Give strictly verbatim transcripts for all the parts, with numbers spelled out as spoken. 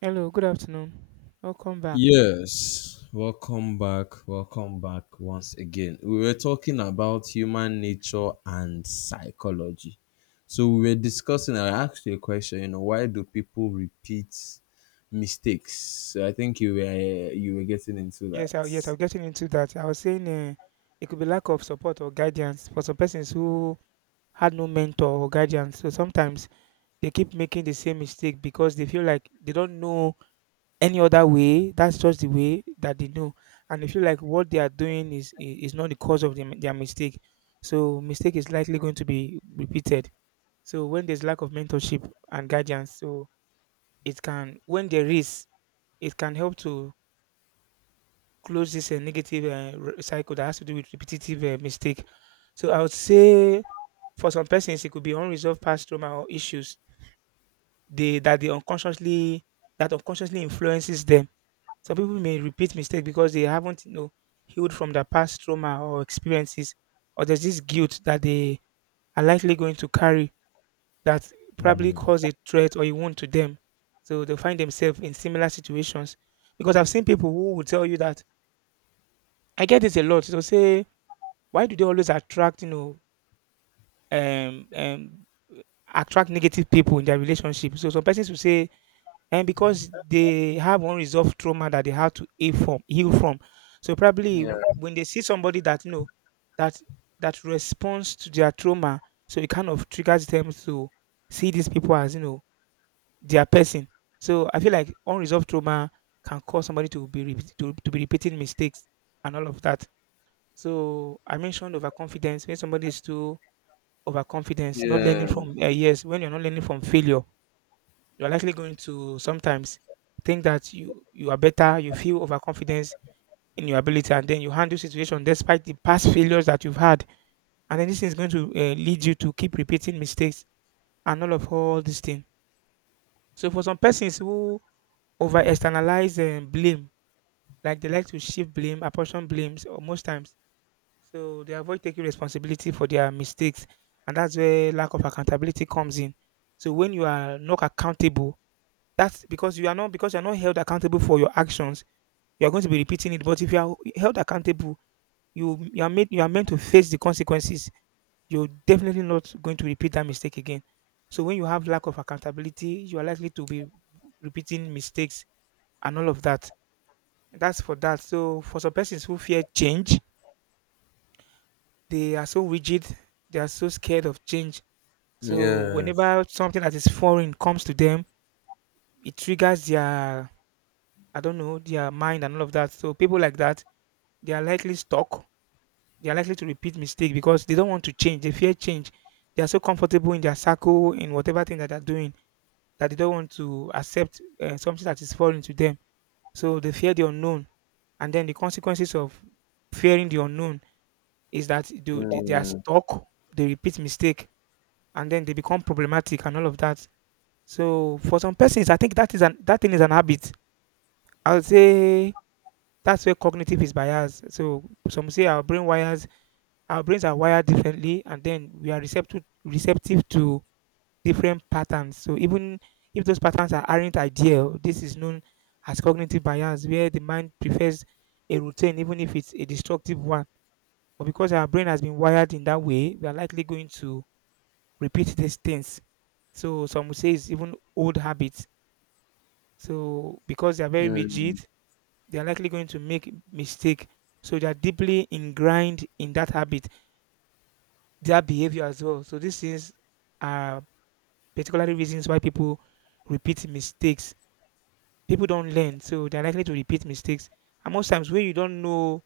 Hello, good afternoon. Welcome back. Yes, welcome back. Welcome back once again. We were talking about human nature and psychology. So we were discussing, I asked you a question, you know, why do people repeat mistakes? So I think you were you were getting into that. Yes, I, yes, I am getting into that. I was saying uh, it could be lack of support or guidance for some persons who had no mentor or guidance. So sometimes they keep making the same mistake because they feel like they don't know any other way. That's just the way that they know, and they feel like what they are doing is i- is not the cause of them their mistake. So mistake is likely going to be repeated. So when there's lack of mentorship and guidance, so it can when there is, it can help to close this uh, negative uh, re- cycle that has to do with repetitive uh, mistake. So I would say for some persons it could be unresolved past trauma or issues they that they unconsciously that unconsciously influences them. Some people may repeat mistakes because they haven't you know healed from their past trauma or experiences, or there's this guilt that they are likely going to carry that probably cause a threat or a wound to them. So they find themselves in similar situations. Because I've seen people who will tell you that I get this a lot. They'll say, why do they always attract, you know, um, um, attract negative people in their relationship? So some persons will say, and because they have unresolved trauma that they have to heal from, heal from. So probably Yeah, when they see somebody that you know that that responds to their trauma, so it kind of triggers them to see these people as you know their person. So I feel like unresolved trauma can cause somebody to be repeat- to, to be repeating mistakes and all of that. So I mentioned overconfidence when somebody is too overconfidence, not learning yeah, from uh, yes, when you're not learning from failure, you're likely going to sometimes think that you you are better, you feel overconfidence in your ability, and then you handle situation despite the past failures that you've had, and then this is going to uh, lead you to keep repeating mistakes and all of all these things. So for some persons who over externalize and blame, like they like to shift blame, apportion blames, or most times. So they avoid taking responsibility for their mistakes, and that's where lack of accountability comes in. So when you are not accountable, that's because you are not because you are not held accountable for your actions. You are going to be repeating it. But if you are held accountable, you you are made you are meant to face the consequences. You're definitely not going to repeat that mistake again. So when you have lack of accountability, you are likely to be repeating mistakes and all of that. That's for that. So for some persons who fear change, they are so rigid, they are so scared of change. So yes, whenever something that is foreign comes to them, it triggers their, I don't know, their mind and all of that. So people like that, they are likely stuck. They are likely to repeat mistake because they don't want to change. They fear change. They are so comfortable in their circle in whatever thing that they're doing that they don't want to accept uh, something that is foreign to them. So they fear the unknown, and then the consequences of fearing the unknown is that they, they they are mm, stuck. They repeat mistake, and then they become problematic and all of that. So for some persons, I think that is an that thing is an habit. I would say that's where cognitive is biased. So some say our brain wires, our brains are wired differently, and then we are receptive receptive to different patterns. So even if those patterns are, aren't ideal, this is known as cognitive bias, where the mind prefers a routine even if it's a destructive one. But because our brain has been wired in that way, we are likely going to repeat these things. So some would say it's even old habits. So because they are very mm, rigid, they are likely going to make mistake. So they are deeply ingrained in that habit, their behavior as well. So these things are particularly reasons why people repeat mistakes. People don't learn, so they're likely to repeat mistakes. And most times when you don't know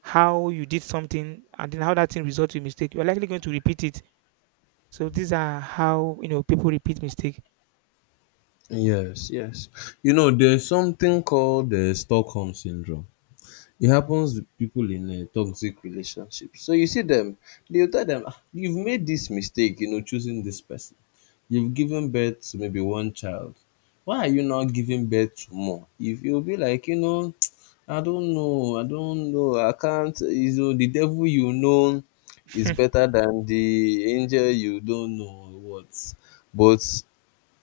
how you did something and then how that thing results in mistake, you're likely going to repeat it. So these are how you know people repeat mistake. yes, yes. You know, there's something called the Stockholm syndrome. It happens with people in uh, toxic relationships. So you see them, you tell them, "Ah, you've made this mistake, you know, choosing this person. You've given birth to maybe one child. Why are you not giving birth to more?" If you'll be like, you know, I don't know, I don't know, I can't, you know, the devil you know is better than the angel you don't know what. But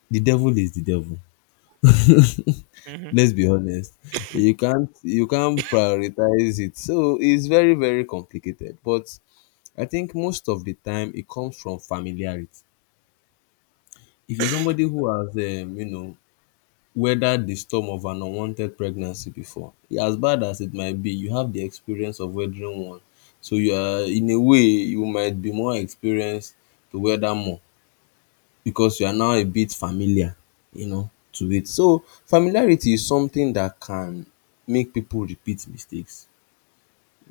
the devil is the devil. Mhm. Let's be honest. You can't you can't prioritize it. So it's very, very complicated. But I think most of the time it comes from familiarity. If you're somebody who has um, you know, weathered the storm of an unwanted pregnancy before, as bad as it might be, you have the experience of weathering one. So you are, in a way, you might be more experienced to weather more, because you are now a bit familiar, you know, to it. So familiarity is something that can make people repeat mistakes,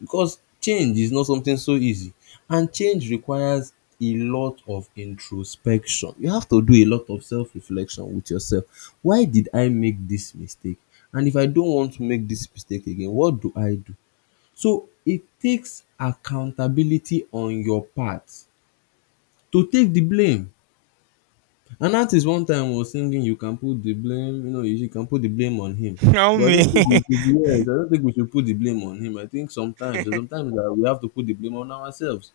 because change is not something so easy, and change requires a lot of introspection. You have to do a lot of self-reflection with yourself. Why did I make this mistake? And if I don't want to make this mistake again, what do I do? So it takes accountability on your part to take the blame. An artist one time was singing, "You can put the blame, you know, you can put the blame on him." Now But I me. don't think we should be, yes, I don't think we should put the blame on him. I think sometimes sometimes that we have to put the blame on ourselves.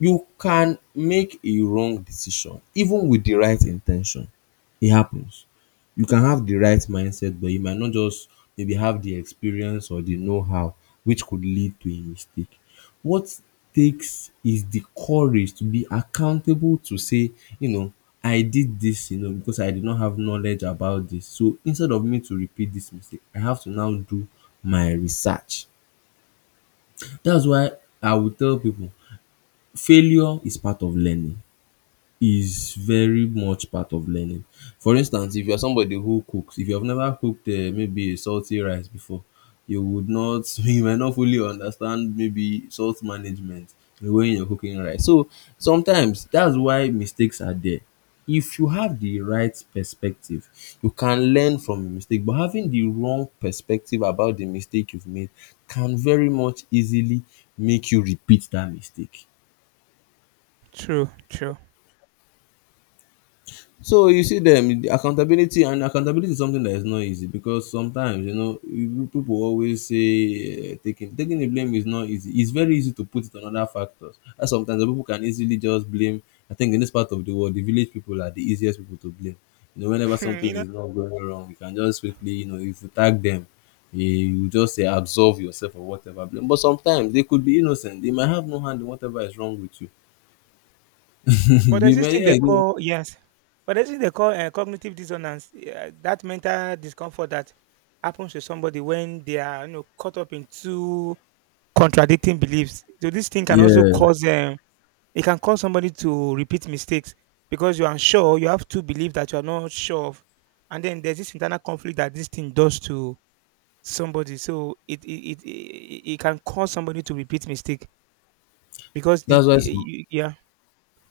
You can make a wrong decision even with the right intention. It happens. You can have the right mindset, but you might not just maybe have the experience or the know-how, which could lead to a mistake. What takes is the courage to be accountable, to say, you know, I did this, you know, because I did not have knowledge about this. So instead of me to repeat this mistake, I have to now do my research. That's why I will tell people failure is part of learning, is very much part of learning. For instance, if you're somebody who cooks, if you have never cooked uh, maybe a salty rice before, you would not, you might not fully understand maybe salt management when you're cooking rice. So sometimes that's why mistakes are there. If you have the right perspective, you can learn from a mistake, but having the wrong perspective about the mistake you've made can very much easily make you repeat that mistake. True, true. So you see them, the accountability, and accountability is something that is not easy, because sometimes, you know, you- people always say, uh, taking taking the blame is not easy. It's very easy to put it on other factors. And sometimes the people can easily just blame. I think in this part of the world, the village people are the easiest people to blame. You know, whenever something You know. is not going wrong, you can just quickly, you know, if you tag them, you you just say absolve yourself or whatever blame. But sometimes they could be innocent. They might have no hand in whatever is wrong with you. But They there's this may, thing they yeah. They, call yes, but there's this thing they call uh, cognitive dissonance. Yeah, that mental discomfort that happens to somebody when they are you know caught up in two contradicting beliefs. So this thing can also yeah. cause um, it can cause somebody to repeat mistakes because you're unsure. You have two beliefs that you're not sure of, and then there's this internal conflict that this thing does to somebody. So it it it, it, it can cause somebody to repeat mistake because the That's why y- some, y- yeah.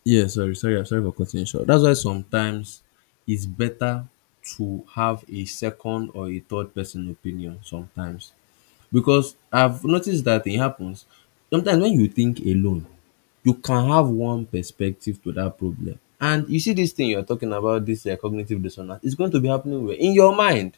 yeah, sorry, sorry, I'm sorry for cutting you short. That's why sometimes it's better to have a second or a third person opinion sometimes. Because I've noticed that it happens. Sometimes when you think alone, you can have one perspective to that problem. And you see this thing you're talking about, this uh, cognitive dissonance, it's going to be happening where? In your mind.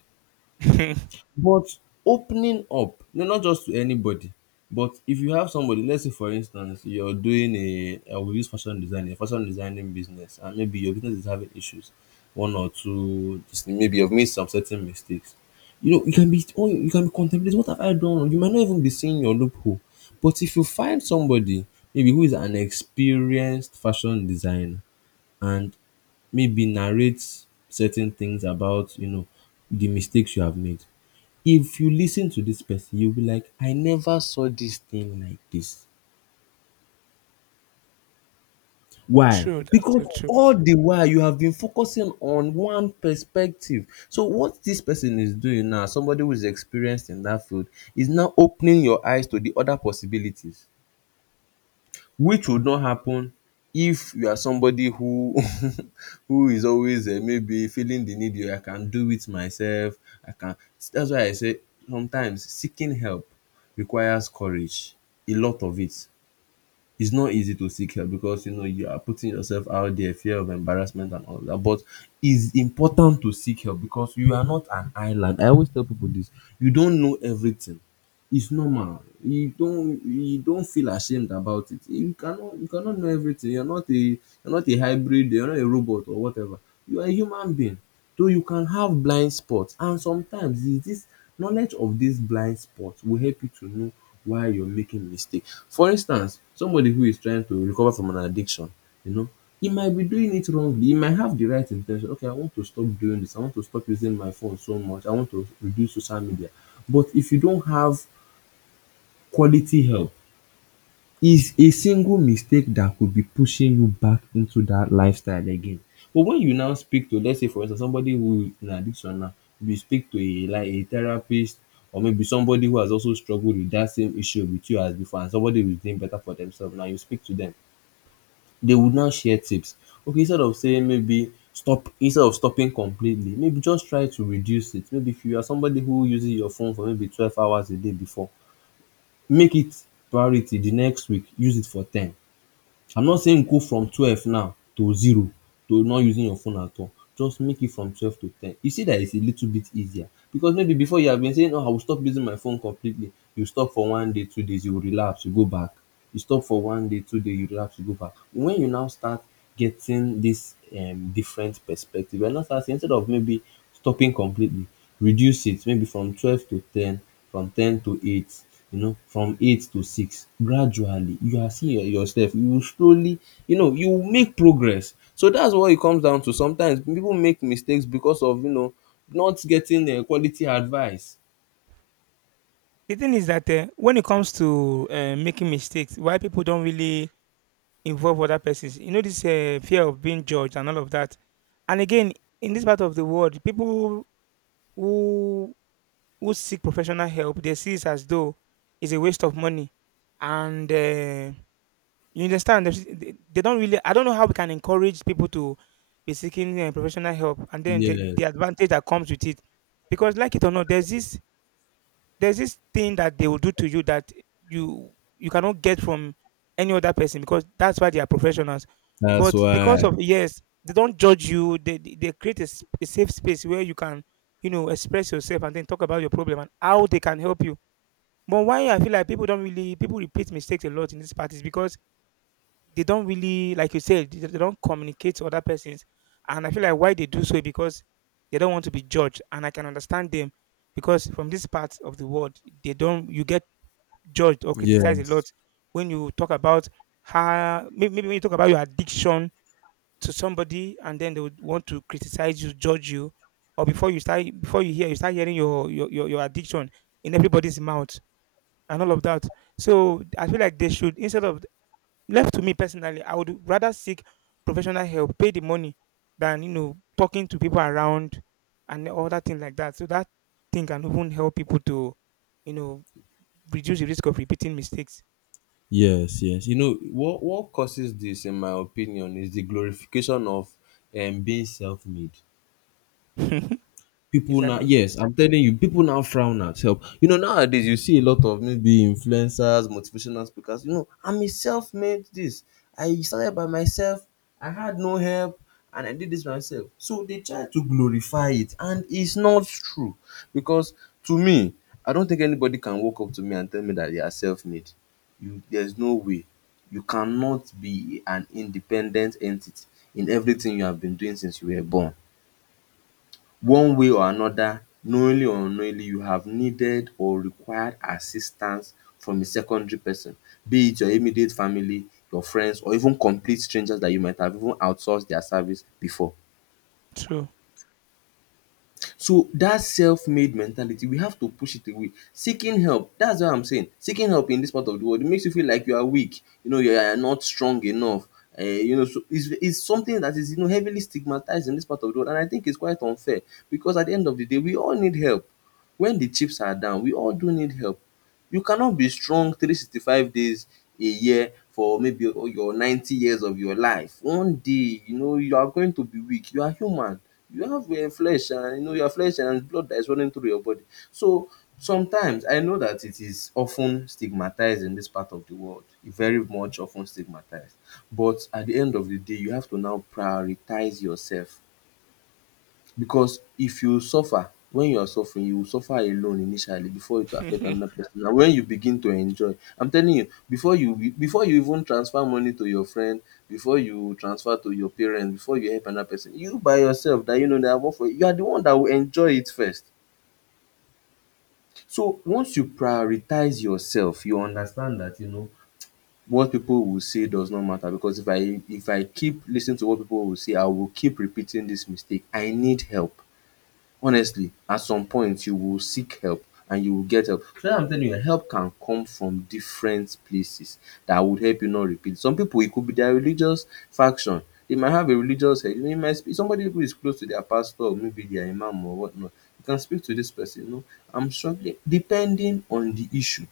But opening up, no, not just to anybody, but if you have somebody, let's say for instance, you're doing a, I will use fashion design, a fashion designing business, and maybe your business is having issues, one or two, just maybe you've made some certain mistakes. You know, you can be, oh, you can be contemplating, "What have I done wrong?" You might not even be seeing your loophole. But if you find somebody, maybe who is an experienced fashion designer, and maybe narrates certain things about, you know, the mistakes you have made, if you listen to this person, you will be like, "I never saw this thing like this." Why? True, that's Because so true. all the while you have been focusing on one perspective. So what this person is doing now, somebody who is experienced in that field, is now opening your eyes to the other possibilities, which would not happen if you are somebody who who is always, uh, maybe feeling the need, "Oh, I can do it myself, I can." That's why I say sometimes seeking help requires courage, a lot of it. It's not easy to seek help, because you know you are putting yourself out there, fear of embarrassment and all that. But it's important to seek help, because you are not an island. I always tell people this: you don't know everything. It's normal. You don't you don't feel ashamed about it. You cannot you cannot know everything. You're not a you're not a hybrid, you're not a robot or whatever. You are a human being. So you can have blind spots, and sometimes is this knowledge of this blind spot will help you to know why you're making mistake. For instance, somebody who is trying to recover from an addiction, you know, he might be doing it wrongly. He might have the right intention. Okay, I want to stop doing this. I want to stop using my phone so much. I want to reduce social media. But if you don't have quality help, is a single mistake that could be pushing you back into that lifestyle again. But when you now speak to, let's say for instance, somebody who is in addiction now, you speak to a, like a therapist, or maybe somebody who has also struggled with that same issue with you as before, and somebody who is doing better for themselves now, you speak to them, they would now share tips. Okay, instead of saying maybe stop, instead of stopping completely, maybe just try to reduce it. Maybe if you are somebody who uses your phone for maybe twelve hours a day before, make it priority the next week, use it for ten. I'm not saying go from twelve now to zero, to not using your phone at all, just make it from twelve to ten. You see that it's a little bit easier, because maybe before you have been saying, oh, I will stop using my phone completely, you stop for one day, two days, you will relapse, you go back, you stop for one day, two day, you relapse, you go back. When you now start getting this um, different perspective, we're not asking, instead of maybe stopping completely, reduce it maybe from twelve to ten, from ten to eight, you know, from eight to six. Gradually, you are seeing your- yourself. You will slowly, you know, you will make progress. So that's what it comes down to. Sometimes people make mistakes because of, you know, not getting uh, quality advice. The thing is that uh, when it comes to uh, making mistakes, why people don't really involve other persons, you know, this uh, fear of being judged and all of that. And again, in this part of the world, people who who seek professional help, they see it as though it's a waste of money, and uh, you understand there's- they, they don't really. I don't know how we can encourage people to be seeking uh, professional help, and then the, Yes, the advantage that comes with it, because like it or not, there's this there's this thing that they will do to you that you you cannot get from any other person because that's why they are professionals. that's But because why. of, yes, they don't judge you, they they they create a, s- a safe space where you can, you know, express yourself and then talk about your problem and how they can help you. But why I feel like people don't really, people repeat mistakes a lot in this part is because they don't really, like you said, they, they don't communicate to other persons. And I feel like why they do so is because they don't want to be judged, and I can understand them because from this part of the world they don't you get judged or criticized a lot Yes. when you talk about how may- maybe when you talk about your addiction to somebody and then they would want to criticize you, judge you, or before you start, before you hear you start hearing your your, your, your addiction in everybody's mouth and all of that. So I feel like they should, instead of left to me personally, I would rather seek professional help, pay the money, than, you know, talking to people around and all that thing like that. So that thing can even help people to, you know, reduce the risk of repeating mistakes. Yes, yes. You know what what causes this, in my opinion, is the glorification of, um, being self-made. People now, Exactly. yes, I'm telling you, people now frown at help, you know. Nowadays you see a lot of maybe influencers, motivational speakers, you know, "I'm a self-made this, I started by myself, I had no help, and I did this myself." So they try to glorify it, and it's not true. Because, to me, I don't think anybody can walk up to me and tell me that they are self-made. You, there's no way. You cannot be an independent entity. In everything you have been doing since you were born, one way or another, knowingly or unknowingly, you have needed or required assistance from a secondary person, be it your immediate family, your friends, or even complete strangers that you might have even outsourced their service before. True. So that self-made mentality, we have to push it away. Seeking help, that's what I'm saying. Seeking help in this part of the world, it makes you feel like you are weak, you know you are not strong enough. Um you know so it's it's something that is, you know heavily stigmatized in this part of the world, and I think it's quite unfair, because at the end of the day, we all need help. When the chips are down, we all do need help. You cannot be strong three sixty-five days a year, for maybe your ninety years of your life. One day, you know, you are going to be weak. You are human. You have a flesh, and you know your flesh and blood that is running through your body. So sometimes I know that it is often stigmatized in this part of the world, very much often stigmatized. But at the end of the day, you have to now prioritize yourself, because if you suffer, when you are suffering, you will suffer alone initially before it will affect True. another person. And when you begin to enjoy, I'm telling you, before you before you even transfer money to your friend, before you transfer to your parents, before you help another person, you by yourself that you know that work for you, you are the one that will enjoy it first. So once you prioritize yourself, you understand that, you know, what people will say does not matter. Because if I if I keep listening to what people will say, I will keep repeating this mistake. I need help. Honestly, at some point you will seek help, and you will get help. So I'm telling you, help can come from different places that would help you not repeat. Some people, it could be their religious faction. They might have a religious head. They might speak, somebody who is close to their pastor or maybe their imam or whatnot. You can speak to this person. You know, I'm struggling, depending on the issue.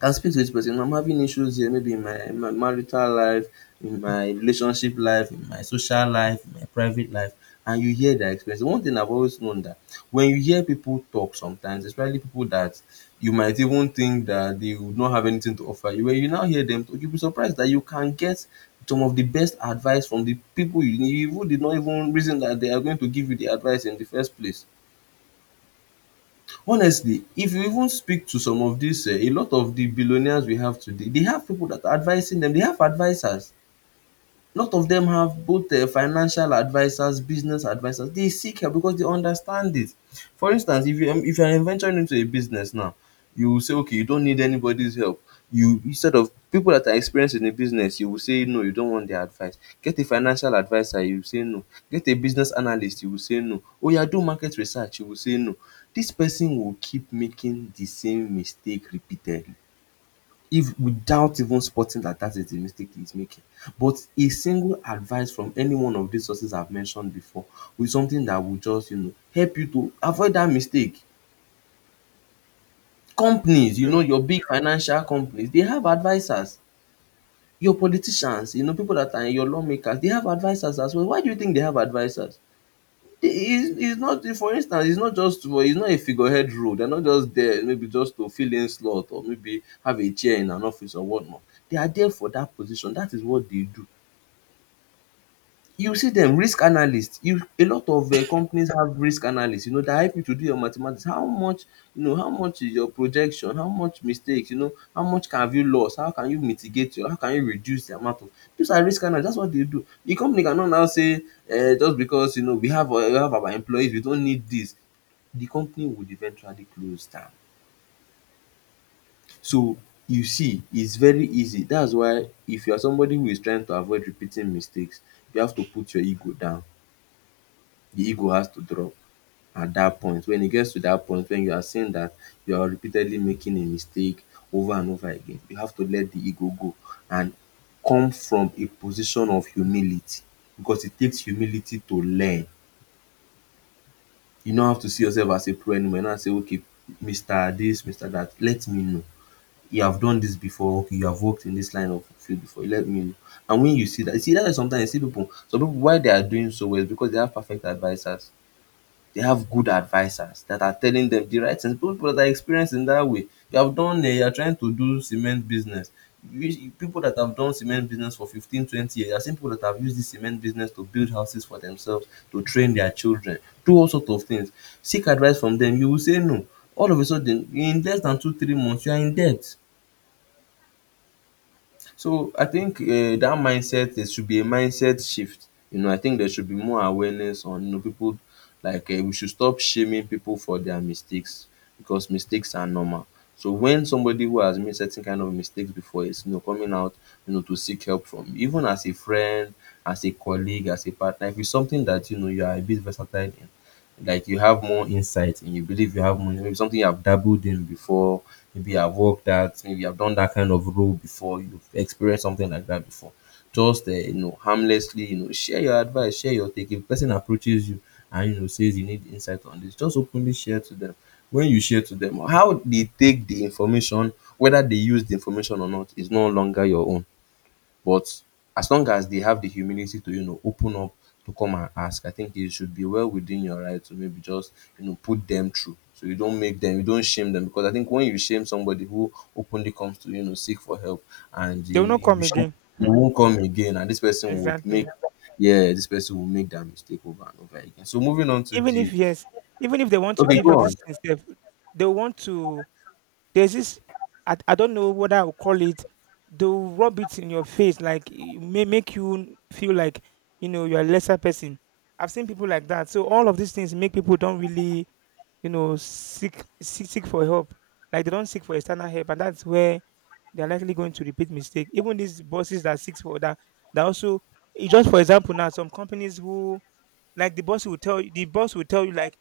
Can speak to this person, I'm having issues here, maybe in my in my marital life, in my relationship life, in my social life, in my private life. And you hear their experience. One thing I've always known that when you hear people talk sometimes, especially people that you might even think that they would not have anything to offer you, when you now hear them talk, you'll be surprised that you can get some of the best advice from the people you, you even did not even reason that they are going to give you the advice in the first place. Honestly, if you even speak to some of these, eh, a lot of the billionaires we have today, they have people that are advising them. They have advisors. Lot of dem have both, um financial advisers, business advisers. They seek help because they understand it. For instance, if you um if you are venturing into a business now, you will say okay, you don't need anybody's help. You, instead of people that are experienced in the business, you will say no, you don't want their advice. Get a financial adviser, you will say no. Get a business analyst, you will say no. Oya, do market research, you will say no. Dis person will keep making the same mistake repeatedly, if without even spotting that that is the mistake he's making. But a single advice from any one of these sources I've mentioned before, with something that will just, you know, help you to avoid that mistake. Companies, you know, your big financial companies, they have advisers. Your politicians, you know, people that are your lawmakers, they have advisers as well. Why do you think they have advisers? It's it's not, for instance, it's not just for, it's not a figurehead role. They're not just there maybe just to fill in slot or maybe have a chair in an office or whatnot. They are there for that position. That is what they do. You see them risk analysts. You, a lot of um companies have risk analysts, you know, that help you to do your mathematics. How much, you know, how much is your projection? How much mistakes, you know? How much can have you lost? How can you mitigate your, how can you reduce the amount of, those are risk analysts. That's what they do. The company cannot now say um just because you know we have uh, we have our employees, we don't need this. The company would eventually close down. So you see, it's very easy. That's why if you are somebody who is trying to avoid repeating mistakes, you have to put your ego down. The ego has to drop at that point. When it gets to that point, when you are seeing that you are repeatedly making a mistake over and over again, you have to let the ego go and come from a position of humility, because it takes humility to learn. You no have to see yourself as a pro anymore. You now say okay, mister this, mister that, let me know. You have done this before. Okay, you have worked in this line of field before, let me know. And when you see that, you see, that's why sometimes you see people, some people, why they are doing so well is because they have perfect advisers. They have good advisors that are telling them the right things. People that are experienced in that way. You have done, uh, you are trying to do cement business. You- People that have done cement business for fifteen, twenty years, I've seen people that have used this cement business to build houses for themselves, to train their children, do all sorts of things. Seek advice from them. You will say no. All of a sudden, in less than two, three months, you are in debt. So I think eh, that mindset, there should be a mindset shift. You know, I think there should be more awareness on you know people, like eh, we should stop shaming people for their mistakes, because mistakes are normal. So when somebody who has made certain kind of mistakes before is, you know coming out, you know, to seek help from you, even as a friend, as a colleague, as a partner, if it's something that you know you are a bit versatile in, like you have more insight and you believe you have more, maybe something you have dabbled in before, maybe I have worked at, maybe I have done that kind of role before, you've experienced something like that before. Just uh, you know, harmlessly, you know, share your advice, share your take. If a person approaches you and you know says you need insight on this, just openly share to them. When you share to them, how they take the information, whether they use the information or not, is no longer your own. But as long as they have the humility to, you know, open up, to come and ask, I think it should be well within your right to maybe just, you know, put them through. So you don't make them, you don't shame them. Because I think when you shame somebody who openly comes to, you know, seek for help, and They will you, not you come shame, again. they Hmm? won't come again, and this person would make, Exactly. yeah, this person will make that mistake over and over again. So moving on to Even the, if yes, even if they want to okay, give you go this on. thing, sef, they want to there's this, I, I don't know what I would call it. They'll rub it in your face, like it may make you feel like you know you're a lesser person. I've seen people like that. So all of these things make people don't really, you know, seek seek, seek for help. Like they don't seek for external help, and that's where they're likely going to repeat mistake. Even these bosses that seeks for that, that also, eh, just for example now, some companies who, like the boss will tell you the boss will tell you, like,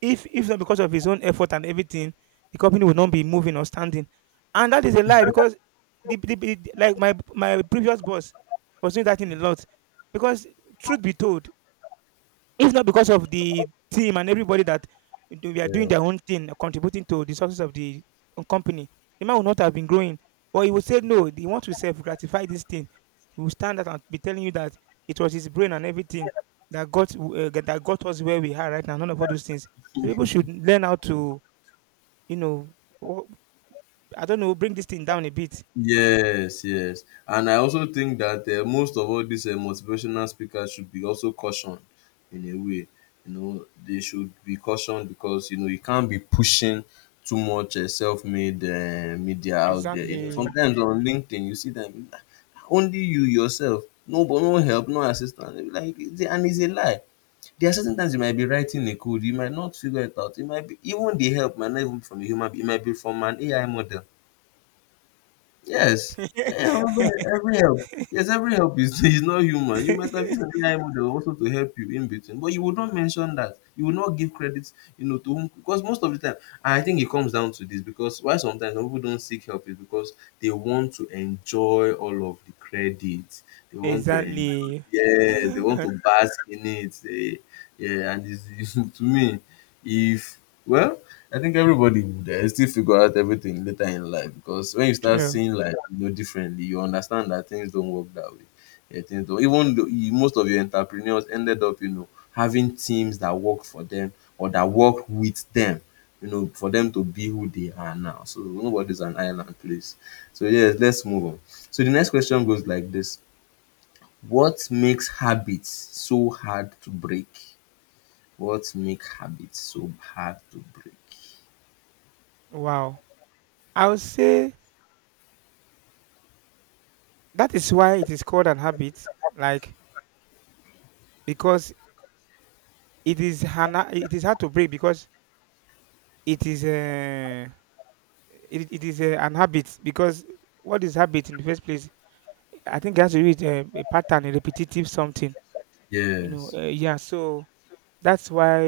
if if not because of his own effort and everything, the company would not be moving or standing. And that is a lie because the, the, the like my my previous boss was doing that in a lot. Because truth be told, if not because of the team and everybody that do- we are doing Yeah. their own thing, contributing to the success of the um, company, the man would not have been growing. But he would say, no, he wants to self gratify this thing. He will stand out and be telling you that it was his brain and everything that got uh, that got us where we are right now. None of all those things. So people should learn how to, you know, wo- I don't know, bring this thing down a bit. Yes, yes, and I also think that, eh, most of all these, eh, motivational speakers should be also cautioned in a way, you know, they should be cautioned because, you know, you can't be pushing too much, eh, self-made, eh, media out there, you know, Exactly. sometimes on LinkedIn you see them, "Ah, only you yourself, no but no help, no assistance," you be like it's a- and it's a lie. There are certain times you might be writing a code, you might not figure it out, it might be even the help might not even be from a human being, it might be from an A I model. Yes. Yeah, every, every help. Yes, every help is, is not human. You might have used an A I model also to help you in between, but you would not mention that. You would not give credit, you know, to whom, because most of the time, I think it comes down to this, because why sometimes some people don't seek help is because they want to enjoy all of the credit. They want to enjoy, Exactly. yes, they want to bask in it. They, yeah, and it's, it's, to me, if, well, I think everybody would uh, still figure out everything later in life, because when you start True. seeing life you know differently, you understand that things don't work that way. Yeah, things don't. Even though you, most of your entrepreneurs ended up, you know, having teams that work for them or that work with them, you know, for them to be who they are now. So nobody's an island place. So yes, let's move on. So the next question goes like this: what makes habits so hard to break? What make habits so hard to break? Wow. I would say that is why it is called an habit, like because it is hana it is hard to break because it is uh, it, it is uh, an habit because what is habit in the first place? I think it has to do with uh, a pattern, a repetitive something. You know, Yes. uh, yeah. So that's why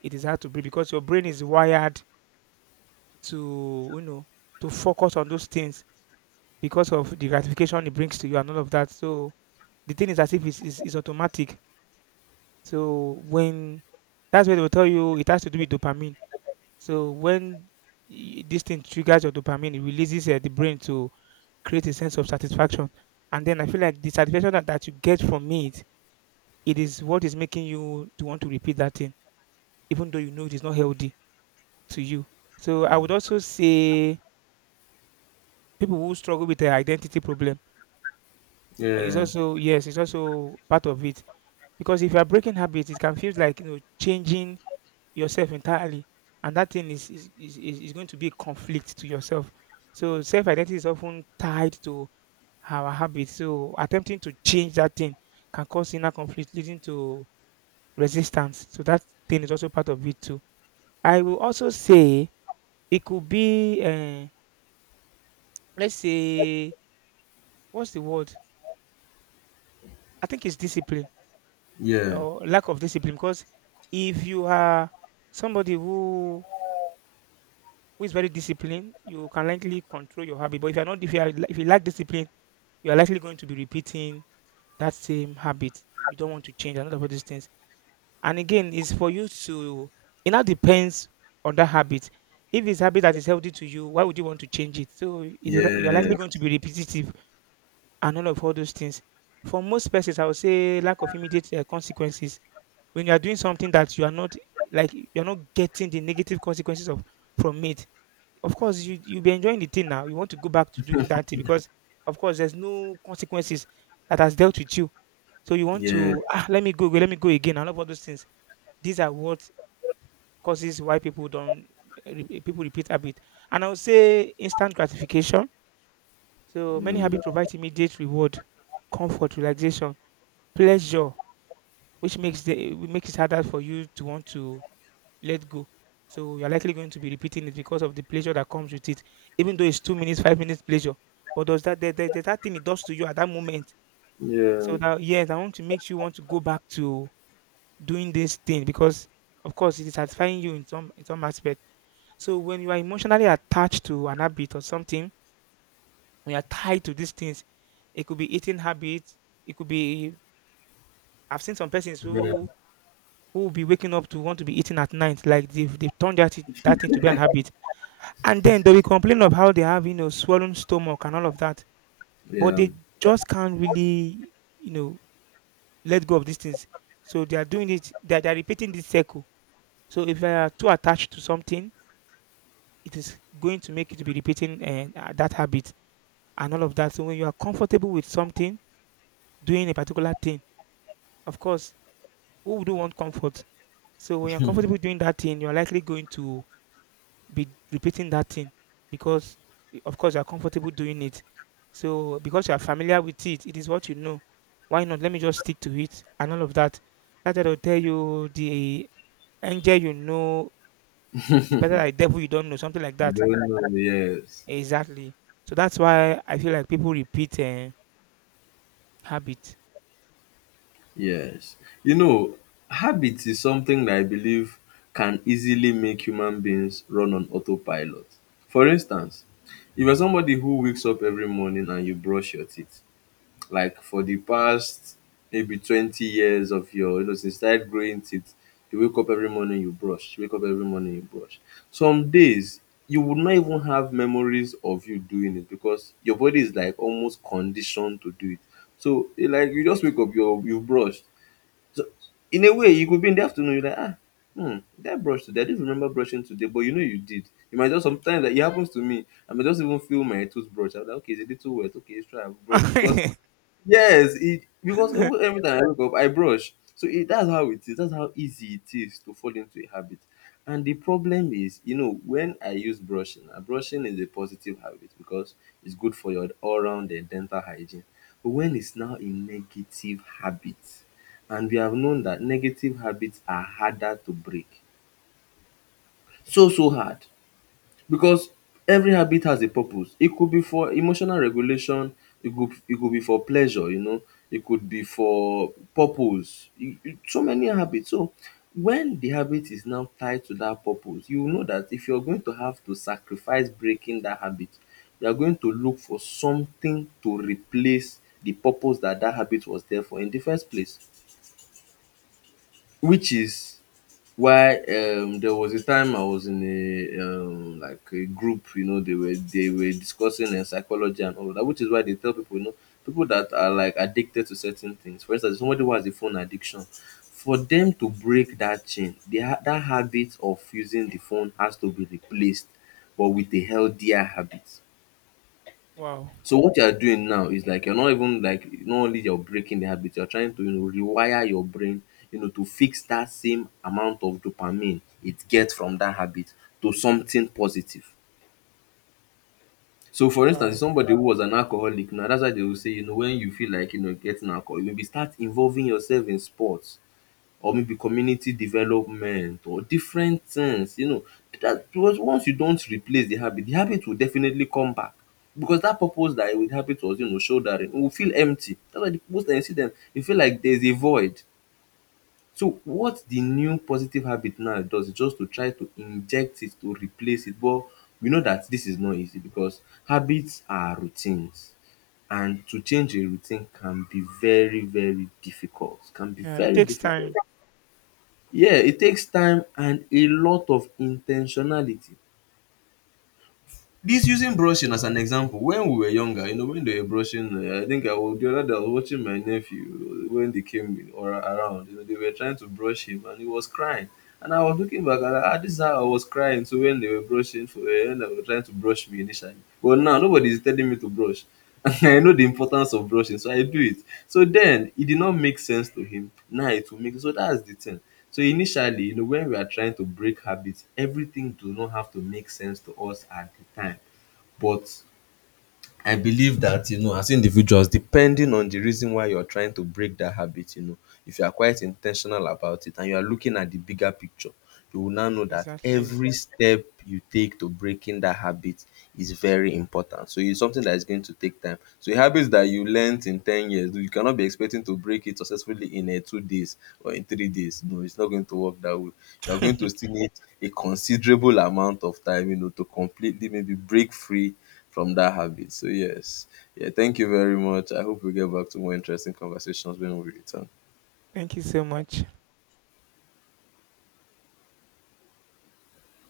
it is hard to break because your brain is wired to you know to focus on those things because of the gratification it brings to you and all of that. So the thing is as if it's, it's, it's automatic. So when that's where they will tell you it has to do with dopamine. So when y- this thing triggers your dopamine, it releases uh, the brain to create a sense of satisfaction. And then I feel like the satisfaction that, that you get from it, it is what is making you to want to repeat that thing, even though you know it is not healthy to you. So I would also say people who struggle with their identity problem is Yeah, also yes, it's also part of it because if you are breaking habits, it can feel like you know changing yourself entirely, and that thing is is is is is going to be a conflict to yourself. So self identity is often tied to our habits. So attempting to change that thing can cause inner conflict, leading to resistance. So that thing is also part of it too. I will also say it could be, uh, let's say, what's the word? I think it's discipline yeah, or lack of discipline. Because if you are somebody who who is very disciplined, you can likely control your habit. But if you're not, if you are, if you lack discipline, you are likely going to be repeating that same habit. You don't want to change another of all these things. And again, it's for you to. It now depends on that habit. If it's habit that is healthy to you, why would you want to change it? So it is li- you are yeah, likely going to be repetitive and all of all those things. For most persons, I would say lack of immediate uh, consequences. When you are doing something that you are not like, you are not getting the negative consequences of from it, of course, you you'll be enjoying the thing now. You want to go back to doing that thing because, of course, there's no consequences that has dealt with you. So you want yeah, to ah let me go, let me go again, and all of those things. These are what causes why people don't eh, re- eh, people repeat habit. And I would say instant gratification. So many mm, habits provide immediate reward, comfort, relaxation, pleasure, which makes the makes it harder for you to want to let go. So you're likely going to be repeating it because of the pleasure that comes with it, even though it's two minutes, five minutes pleasure. But does that there, there, there's that thing it does to you at that moment? yeah, So that yes, I want to make you want to go back to doing this thing because of course it is satisfying you in some in some aspect. So when you are emotionally attached to an habit or something, when you're tied to these things, it could be eating habits, it could be I've seen some persons yeah, who who will be waking up to want to be eating at night, like they've, they've turned that, that thing to be an habit. And then they will complain of how they have, you know, swollen stomach and all of that, yeah. You but they don't just can't really, you know, let go of these things. So they are doing it, they are, they are repeating this circle. So if you are too attached to something, it is going to make you to be repeating eh, uh, that habit and all of that. So when you are comfortable with something, doing a particular thing, of course, who would want comfort? So when you're comfortable doing that thing, you're likely going to be repeating that thing because y- of course you are comfortable doing it. So because you are familiar with it, it is what you know. Why not? Let me just stick to it and all of that. That will tell you the angel you know is better than the devil you don't know, something like that. know, yes, Exactly. So that's why I feel like people repeat uh, habit. yes. You know, habit is something that I believe can easily make human beings run on autopilot. For instance, if you're somebody who wakes up every morning and you brush your teeth, like for the past maybe twenty years of your you know since you started growing teeth, you wake up every morning you brush, you wake up every morning you brush some days you would not even have memories of you doing it because your body is like almost conditioned to do it. So it like you just wake up, you you brush. So in a way you could be in the afternoon, you're like, ah, hmm, did I brush today? I didn't remember brushing today, but you know you did. You might just, sometimes that it happens to me, I may just even feel my toothbrush, I'm like, okay, it's a little wet, okay, it's try and brush because, yes, it because even every time I wake up, I brush. So it, that's how it is. That's how easy it is to fall into a habit. And the problem is, you know, when I use brushing, uh, brushing is a positive habit because it's good for your all-round uh, dental hygiene. But when it's now a negative habit, and we have known that negative habits are harder to break, so so hard because every habit has a purpose. It could be for emotional regulation, it could it could be for pleasure, you know, it could be for purpose. E e So many habits. So when the habit is now tied to that purpose, you will know that if you're going to have to sacrifice breaking that habit, you are going to look for something to replace the purpose that that habit was there for in the first place. Which is why um there was a time I was in a um like a group, you know, they were they were discussing uh, psychology and all of that, which is why they tell people, you know, people that are like addicted to certain things. For instance, somebody who has a phone addiction, for them to break that chain, they ha- that habit of using the phone has to be replaced, but with a healthier habit. wow. So what you are doing now is like you're not even like not only you're breaking the habit, you're trying to, you know, rewire your brain, you know, to fix that same amount of dopamine it gets from that habit to something positive. So for instance, Wow. somebody who was an alcoholic now, that's why they will say, you know, when you feel like, you know, getting alcohol, you maybe start involving yourself in sports or maybe community development or different things, you know, that because once you don't replace the habit, the habit will definitely come back because that purpose that with habit was, you know, shouldering, we will feel empty. That's why the most times you see them you feel like there's a void. So what the new positive habit now does is just to try to inject it to replace it. But we know that this is not easy because habits are routines, and to change a routine can be very, very difficult, can be Yeah, it very takes difficult. time. Yeah, it takes time and a lot of intentionality. This using brushing as an example, when we were younger, you know, when they were brushing, uh, I think I was, the other day I was watching my nephew uh, when they came in or around. You know, they were trying to brush him and he was crying. And I was looking back and I, ah, this is how I was crying. So when they were brushing for uh, when they were trying to brush me initially, but now nobody is telling me to brush. And I know the importance of brushing, so I do it. So then it did not make sense to him. Now it will make, so that's the thing. So initially, you know, when we are trying to break habits, everything do not have to make sense to us at the time. But I believe that, you know, as individuals, depending on the reason why you're trying to break that habit, you know, if you are quite intentional about it and you are looking at the bigger picture, you will now know that Exactly. every step you take to breaking that habit is very important. So it's something that is going to take time. So habits that you learnt in ten years, you cannot be expecting to break it successfully in uh, two days or in three days. No, it's not going to work that way. You're going to still need a considerable amount of time, you know, to completely maybe break free from that habit. So yes, yeah, thank you very much. I hope we get back to more interesting conversations when we return. Thank you so much.